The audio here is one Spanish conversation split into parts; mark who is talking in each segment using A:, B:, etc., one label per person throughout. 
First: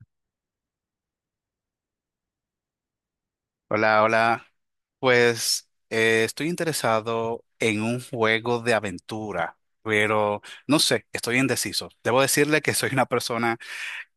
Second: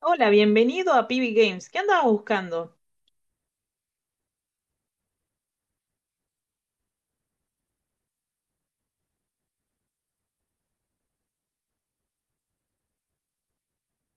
A: Hola, bienvenido a PB Games. ¿Qué andabas buscando?
B: Hola, hola. Pues estoy interesado en un juego de aventura, pero no sé, estoy indeciso. Debo decirle que soy una persona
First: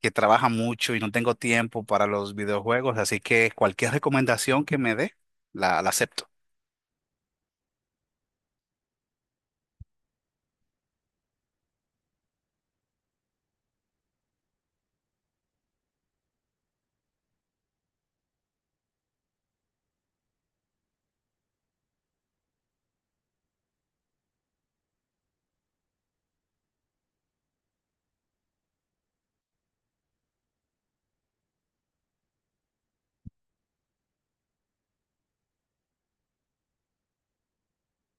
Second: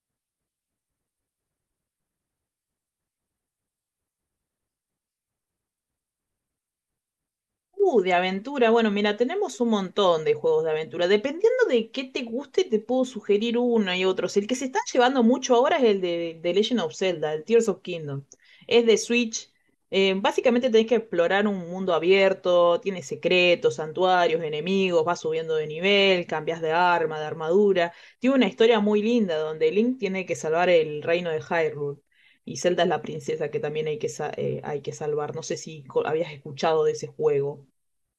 B: que trabaja mucho y no tengo tiempo para los videojuegos, así que cualquier recomendación que me dé, la acepto.
A: De aventura. Bueno, mira, tenemos un montón de juegos de aventura. Dependiendo de qué te guste, te puedo sugerir uno y otros. El que se está llevando mucho ahora es el de Legend of Zelda, el Tears of Kingdom. Es de Switch. Básicamente tenés que explorar un mundo abierto, tiene secretos, santuarios, enemigos, vas subiendo de nivel, cambias de arma, de armadura. Tiene una historia muy linda donde Link tiene que salvar el reino de Hyrule. Y Zelda es la princesa que también hay que, hay que salvar. No sé si habías escuchado de ese juego.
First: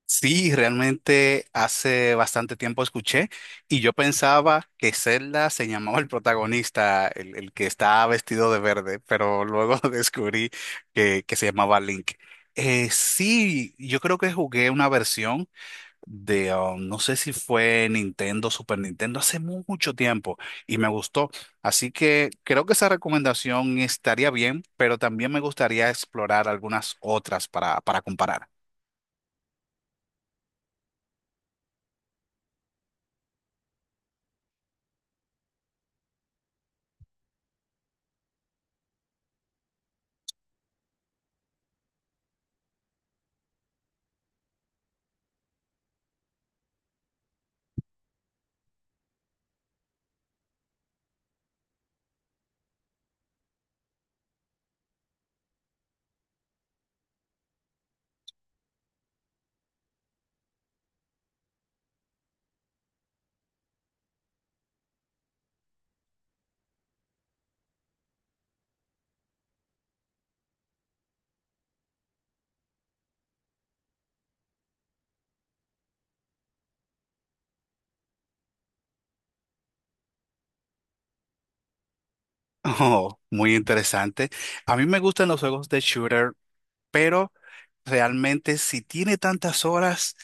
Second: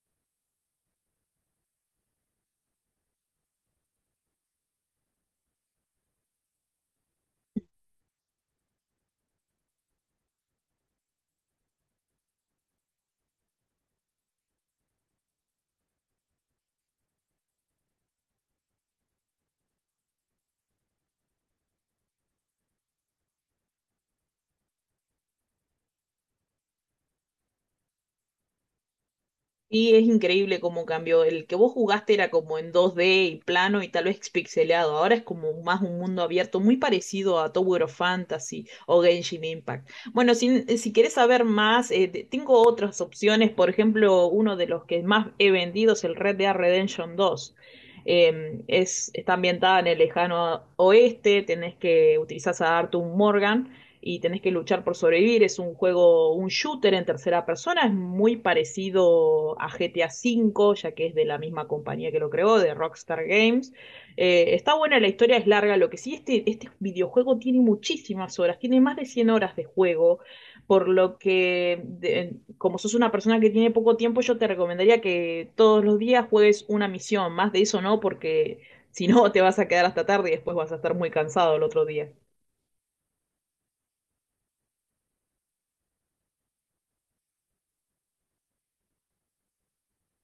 B: Sí, realmente hace bastante tiempo escuché y yo pensaba que Zelda se llamaba el protagonista, el que estaba vestido de verde, pero luego descubrí que se llamaba Link. Sí, yo creo que jugué una versión de, no sé si fue Nintendo, Super Nintendo, hace mucho tiempo y me gustó. Así que creo que esa recomendación estaría bien, pero también me gustaría explorar algunas otras para comparar.
A: Y es increíble cómo cambió. El que vos jugaste era como en 2D y plano y tal vez pixeleado. Ahora es como más un mundo abierto, muy parecido a Tower of Fantasy o Genshin Impact. Bueno, si querés saber más, tengo otras opciones. Por ejemplo, uno de los que más he vendido es el Red Dead Redemption 2. Está ambientada en el lejano oeste, tenés que utilizar a Arthur Morgan y tenés que luchar por sobrevivir. Es un juego, un shooter en tercera persona, es muy parecido a GTA V, ya que es de la misma compañía que lo creó, de Rockstar Games. Está buena, la historia es larga, lo que sí, este videojuego tiene muchísimas horas, tiene más de 100 horas de juego, por lo que, como sos una persona que tiene poco tiempo, yo te recomendaría que todos los días juegues una misión, más de eso no, porque... Si no, te vas a quedar hasta tarde y después vas a estar muy cansado el otro día.
B: Oh, muy interesante. A mí me gustan los juegos de shooter, pero realmente si tiene tantas horas,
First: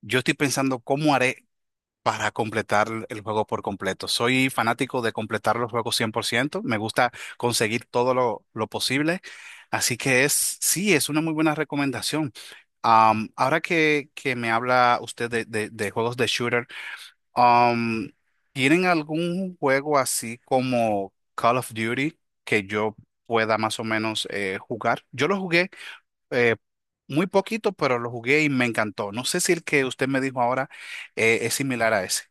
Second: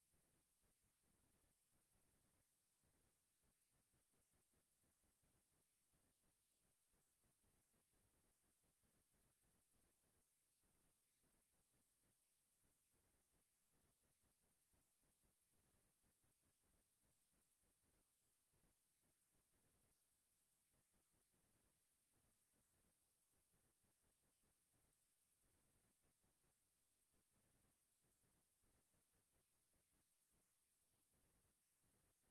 B: yo estoy pensando cómo haré para completar el juego por completo. Soy fanático de completar los juegos 100%. Me gusta conseguir todo lo posible, así que es, sí, es una muy buena recomendación. Ahora que me habla usted de juegos de shooter, Um, ¿tienen algún juego así como Call of Duty que yo pueda más o menos jugar? Yo lo jugué eh, muy poquito, pero lo jugué y me encantó. No sé si el que usted me dijo ahora es similar a ese.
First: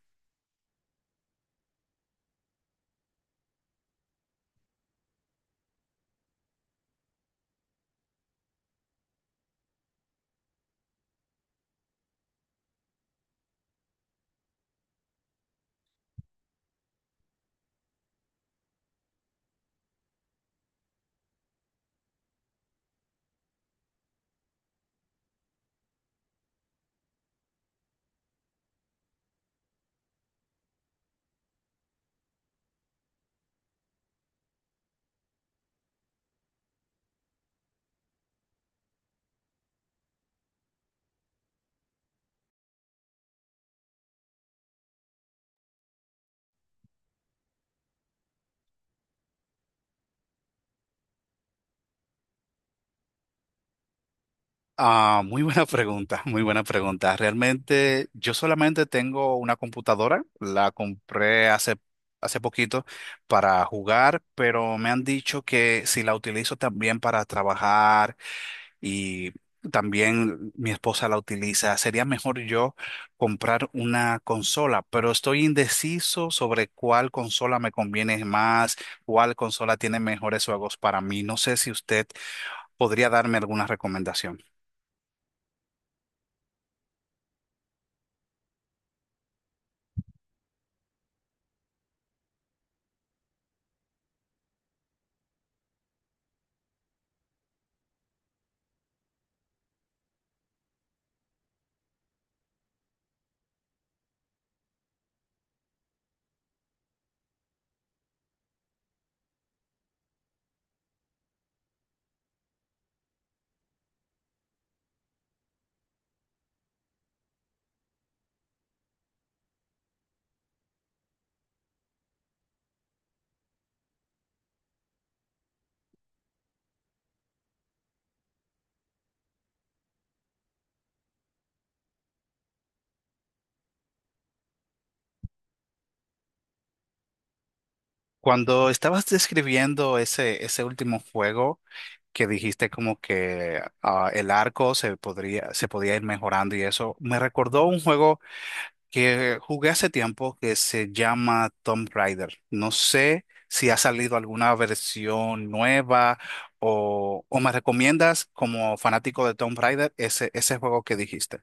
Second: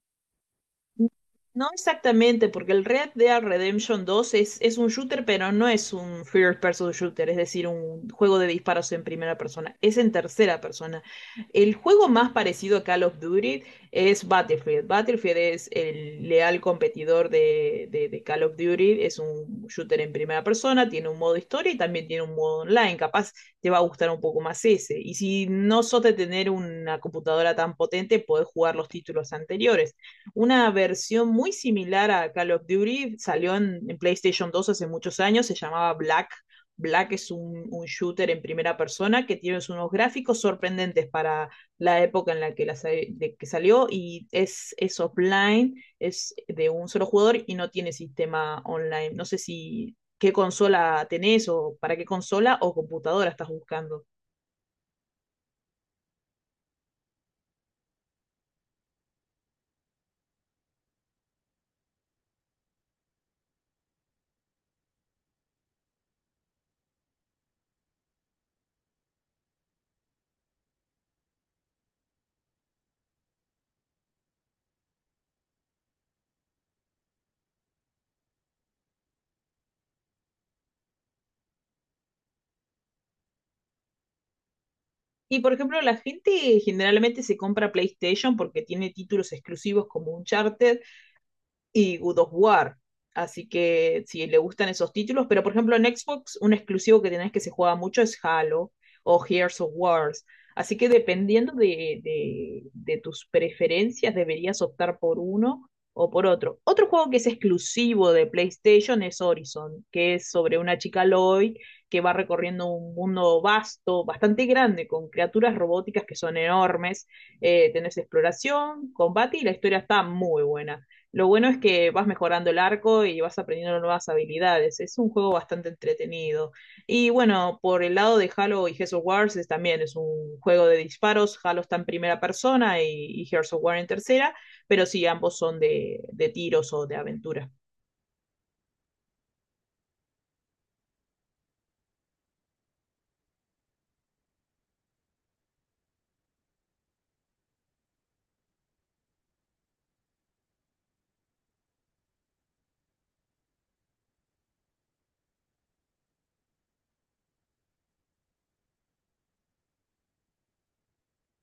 A: No exactamente, porque el Red Dead Redemption dos es un shooter, pero no es un first person shooter, es decir, un juego de disparos en primera persona, es en tercera persona. El juego más parecido a Call of Duty es Battlefield. Battlefield es el leal competidor de Call of Duty, es un shooter en primera persona, tiene un modo historia y también tiene un modo online, capaz te va a gustar un poco más ese. Y si no sos de tener una computadora tan potente, podés jugar los títulos anteriores una versión muy similar a Call of Duty, salió en PlayStation dos hace muchos años, se llamaba Black. Black es un shooter en primera persona que tiene unos gráficos sorprendentes para la época en la que salió y es offline, es de un solo jugador y no tiene sistema online. No sé si qué consola tenés o para qué consola o computadora estás buscando.
B: Ah, muy buena pregunta, muy buena pregunta. Realmente yo solamente tengo una computadora, la compré hace, hace poquito para jugar, pero me han dicho que si la utilizo también para trabajar y también mi esposa la utiliza. Sería mejor yo comprar una consola, pero estoy indeciso sobre cuál consola me conviene más, cuál consola tiene mejores juegos para mí. No sé si usted podría darme alguna recomendación.
A: Y por ejemplo, la gente generalmente se compra PlayStation porque tiene títulos exclusivos como Uncharted y God of War. Así que si le gustan esos títulos, pero por ejemplo en Xbox un exclusivo que tenés que se juega mucho es Halo o Gears of Wars. Así que dependiendo de tus preferencias deberías optar por uno o por otro. Otro juego que es exclusivo de PlayStation es Horizon, que es sobre una chica Lloyd que va recorriendo un mundo vasto, bastante grande, con criaturas robóticas que son enormes. Tenés exploración, combate y la historia está muy buena. Lo bueno es que vas mejorando el arco y vas aprendiendo nuevas habilidades. Es un juego bastante entretenido. Y bueno, por el lado de Halo y Gears of War también es un juego de disparos. Halo está en primera persona y Gears of War en tercera, pero sí, ambos son de tiros o de aventura.
B: Cuando estabas describiendo ese, ese último juego que dijiste como que ah, el arco se podría, se podía ir mejorando y eso, me recordó un juego que jugué hace tiempo que se llama Tomb Raider. No sé si ha salido alguna versión nueva o me recomiendas como fanático de Tomb Raider ese, ese juego que dijiste.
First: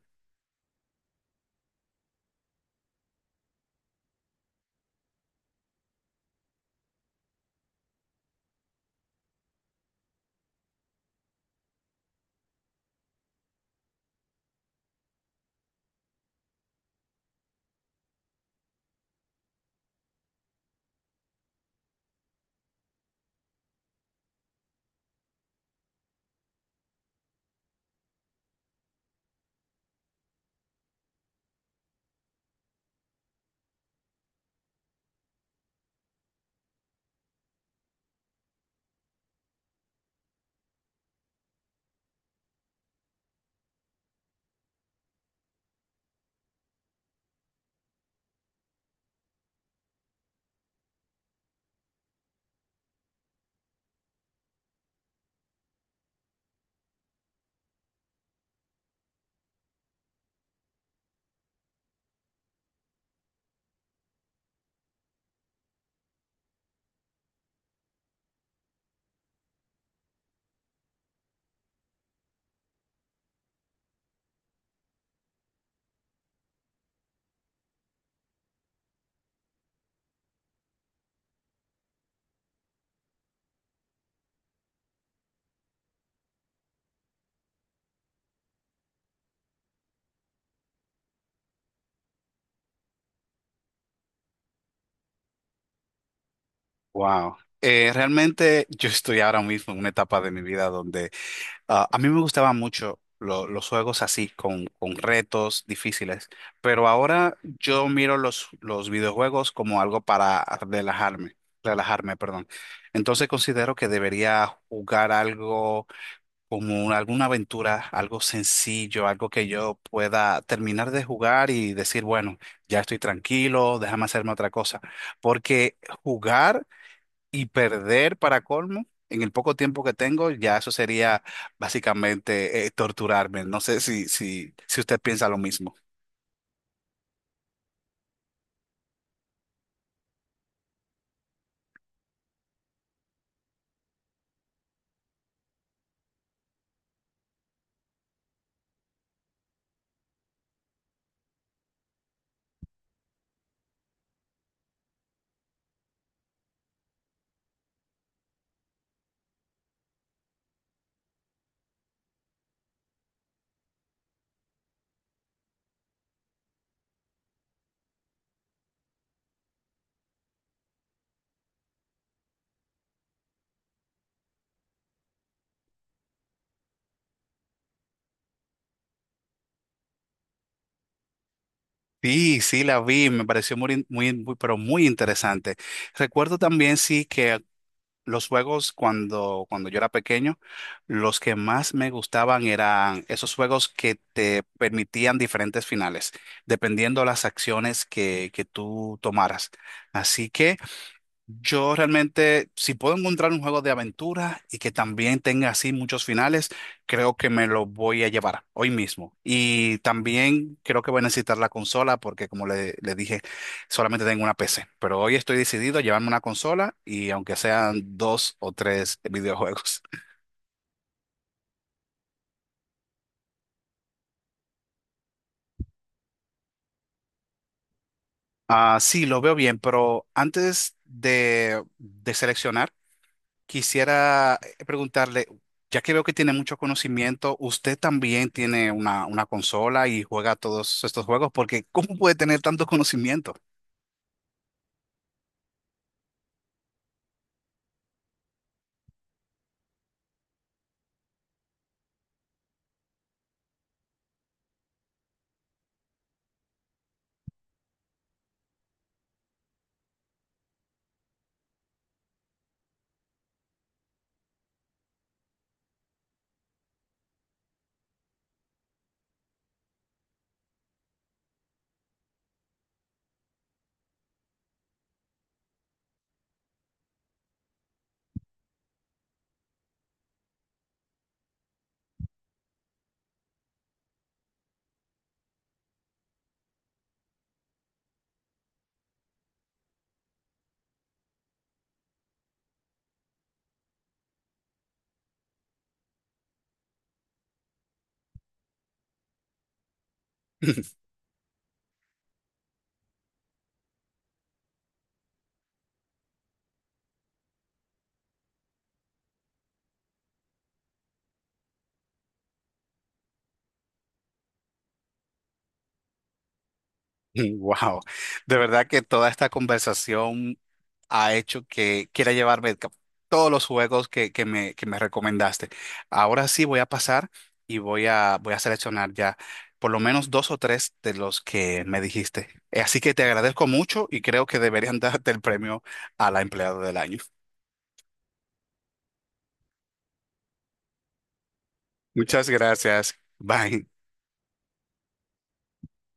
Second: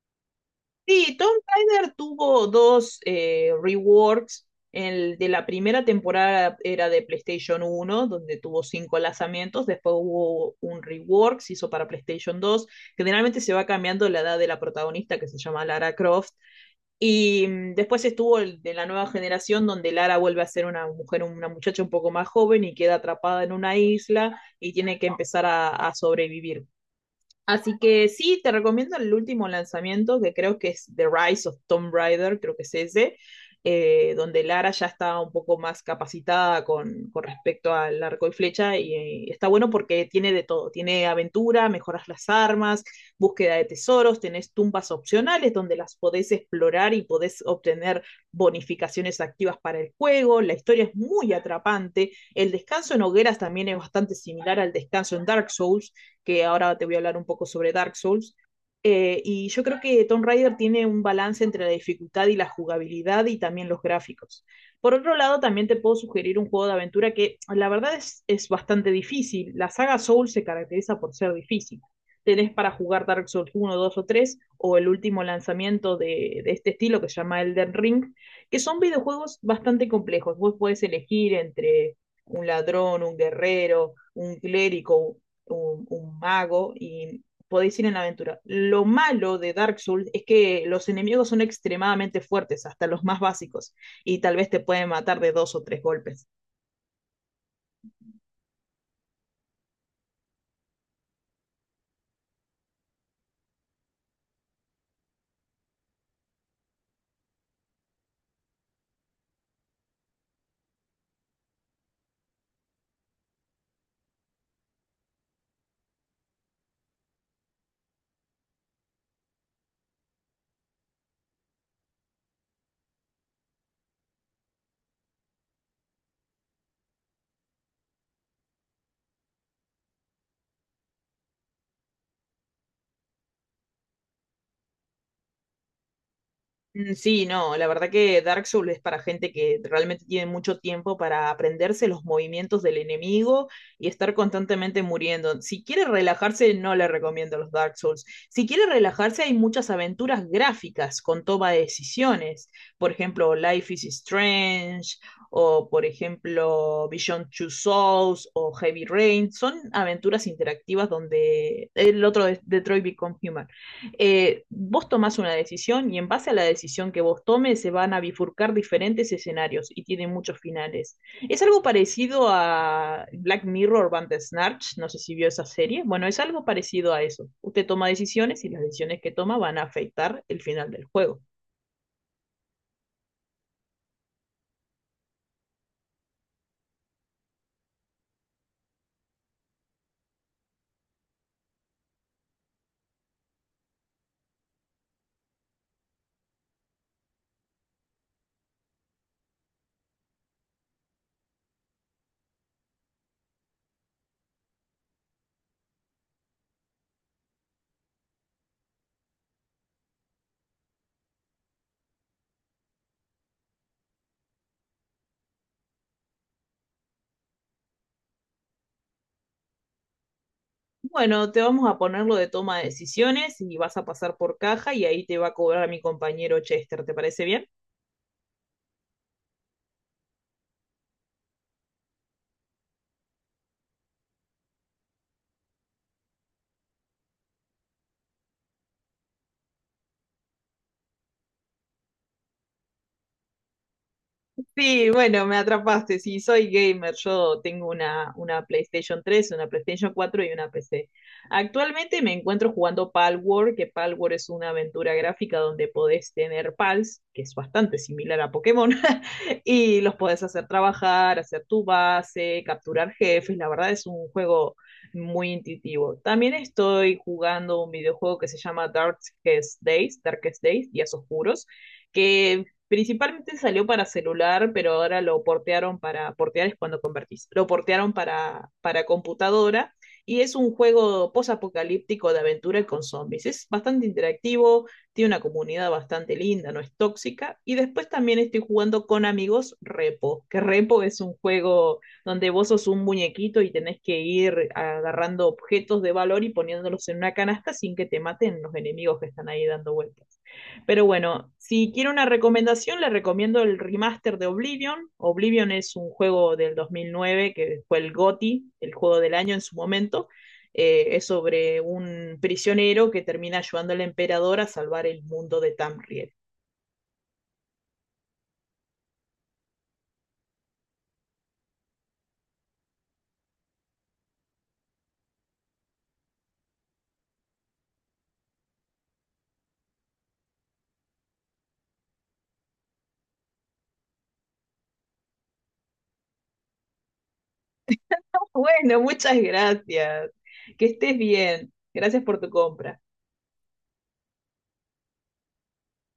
A: Sí, Tom Tyler tuvo dos reworks. El de la primera temporada era de PlayStation uno, donde tuvo cinco lanzamientos. Después hubo un rework, se hizo para PlayStation 2. Generalmente se va cambiando la edad de la protagonista, que se llama Lara Croft. Y después estuvo el de la nueva generación, donde Lara vuelve a ser una mujer, una muchacha un poco más joven y queda atrapada en una isla y tiene que empezar a sobrevivir. Así que sí, te recomiendo el último lanzamiento, que creo que es The Rise of Tomb Raider, creo que es ese, donde Lara ya está un poco más capacitada con respecto al arco y flecha, y, está bueno porque tiene de todo, tiene aventura, mejoras las armas, búsqueda de tesoros, tenés tumbas opcionales donde las podés explorar y podés obtener bonificaciones activas para el juego, la historia es muy atrapante, el descanso en hogueras también es bastante similar al descanso en Dark Souls, que ahora te voy a hablar un poco sobre Dark Souls. Y yo creo que Tomb Raider tiene un balance entre la dificultad y la jugabilidad y también los gráficos. Por otro lado, también te puedo sugerir un juego de aventura que la verdad es bastante difícil. La saga Souls se caracteriza por ser difícil. Tenés para jugar Dark Souls uno 2 o 3 o el último lanzamiento de este estilo que se llama Elden Ring, que son videojuegos bastante complejos. Vos podés elegir entre un ladrón, un guerrero, un clérigo, un mago y podéis ir en la aventura. Lo malo de Dark Souls es que los enemigos son extremadamente fuertes, hasta los más básicos, y tal vez te pueden matar de dos o tres golpes.
B: Wow. Realmente yo estoy ahora mismo en una etapa de mi vida donde ah, a mí me gustaban mucho los juegos así, con retos difíciles, pero ahora yo miro los videojuegos como algo para relajarme, relajarme, perdón. Entonces considero que debería jugar algo como alguna aventura, algo sencillo, algo que yo pueda terminar de jugar y decir, bueno, ya estoy tranquilo, déjame hacerme otra cosa, porque jugar y perder para colmo, en el poco tiempo que tengo, ya eso sería básicamente torturarme. No sé si usted piensa lo mismo.
A: Mm, sí, no, la verdad que Dark Souls es para gente que realmente tiene mucho tiempo para aprenderse los movimientos del enemigo y estar constantemente muriendo. Si quiere relajarse, no le recomiendo los Dark Souls. Si quiere relajarse, hay muchas aventuras gráficas con toma de decisiones. Por ejemplo, Life is Strange o, por ejemplo, Beyond Two Souls o Heavy Rain. Son aventuras interactivas donde el otro es Detroit Become Human. Vos tomás una decisión y en base a la decisión que vos tomes se van a bifurcar diferentes escenarios y tienen muchos finales. Es algo parecido a Black Mirror Bandersnatch, no sé si vio esa serie. Bueno, es algo parecido a eso. Usted toma decisiones y las decisiones que toma van a afectar el final del juego.
B: Sí, sí, la vi, me pareció muy, muy, muy, pero muy interesante. Recuerdo también, sí, que los juegos cuando yo era pequeño, los que más me gustaban eran esos juegos que te permitían diferentes finales, dependiendo las acciones que tú tomaras. Así que... Yo realmente, si puedo encontrar un juego de aventura y que también tenga así muchos finales, creo que me lo voy a llevar hoy mismo. Y también creo que voy a necesitar la consola porque, como le dije, solamente tengo una PC. Pero hoy estoy decidido a llevarme una consola y aunque sean dos o tres videojuegos.
A: Bueno, te vamos a ponerlo de toma de decisiones y vas a pasar por caja y ahí te va a cobrar a mi compañero Chester, ¿te parece bien?
B: Ah, sí, lo veo bien, pero antes de seleccionar, quisiera preguntarle, ya que veo que tiene mucho conocimiento, ¿usted también tiene una consola y juega todos estos juegos? Porque ¿cómo puede tener tanto conocimiento?
A: Sí, bueno, me atrapaste. Sí, soy gamer. Yo tengo una PlayStation tres, una PlayStation cuatro y una PC. Actualmente me encuentro jugando Palworld, que Palworld es una aventura gráfica donde podés tener pals, que es bastante similar a Pokémon, y los podés hacer trabajar, hacer tu base, capturar jefes. La verdad es un juego muy intuitivo. También estoy jugando un videojuego que se llama Darkest Days, Días Oscuros que principalmente salió para celular, pero ahora lo portearon para, portear es cuando convertís, lo portearon para computadora y es un juego posapocalíptico de aventura con zombies. Es bastante interactivo, tiene una comunidad bastante linda, no es tóxica. Y después también estoy jugando con amigos Repo, que Repo es un juego donde vos sos un muñequito y tenés que ir agarrando objetos de valor y poniéndolos en una canasta sin que te maten los enemigos que están ahí dando vueltas. Pero bueno, si quiero una recomendación, le recomiendo el remaster de Oblivion. Oblivion es un juego del 2009 que fue el GOTY, el juego del año en su momento. Es sobre un prisionero que termina ayudando al emperador a salvar el mundo de Tamriel.
B: Wow, de verdad que toda esta conversación ha hecho que quiera llevarme todos los juegos que me recomendaste. Ahora sí voy a pasar y voy a, voy a seleccionar ya por lo menos dos o tres de los que me dijiste. Así que te agradezco mucho y creo que deberían darte el premio a la empleada del año.
A: Bueno, muchas gracias. Que estés bien. Gracias por
B: Muchas
A: tu compra.
B: gracias. Bye.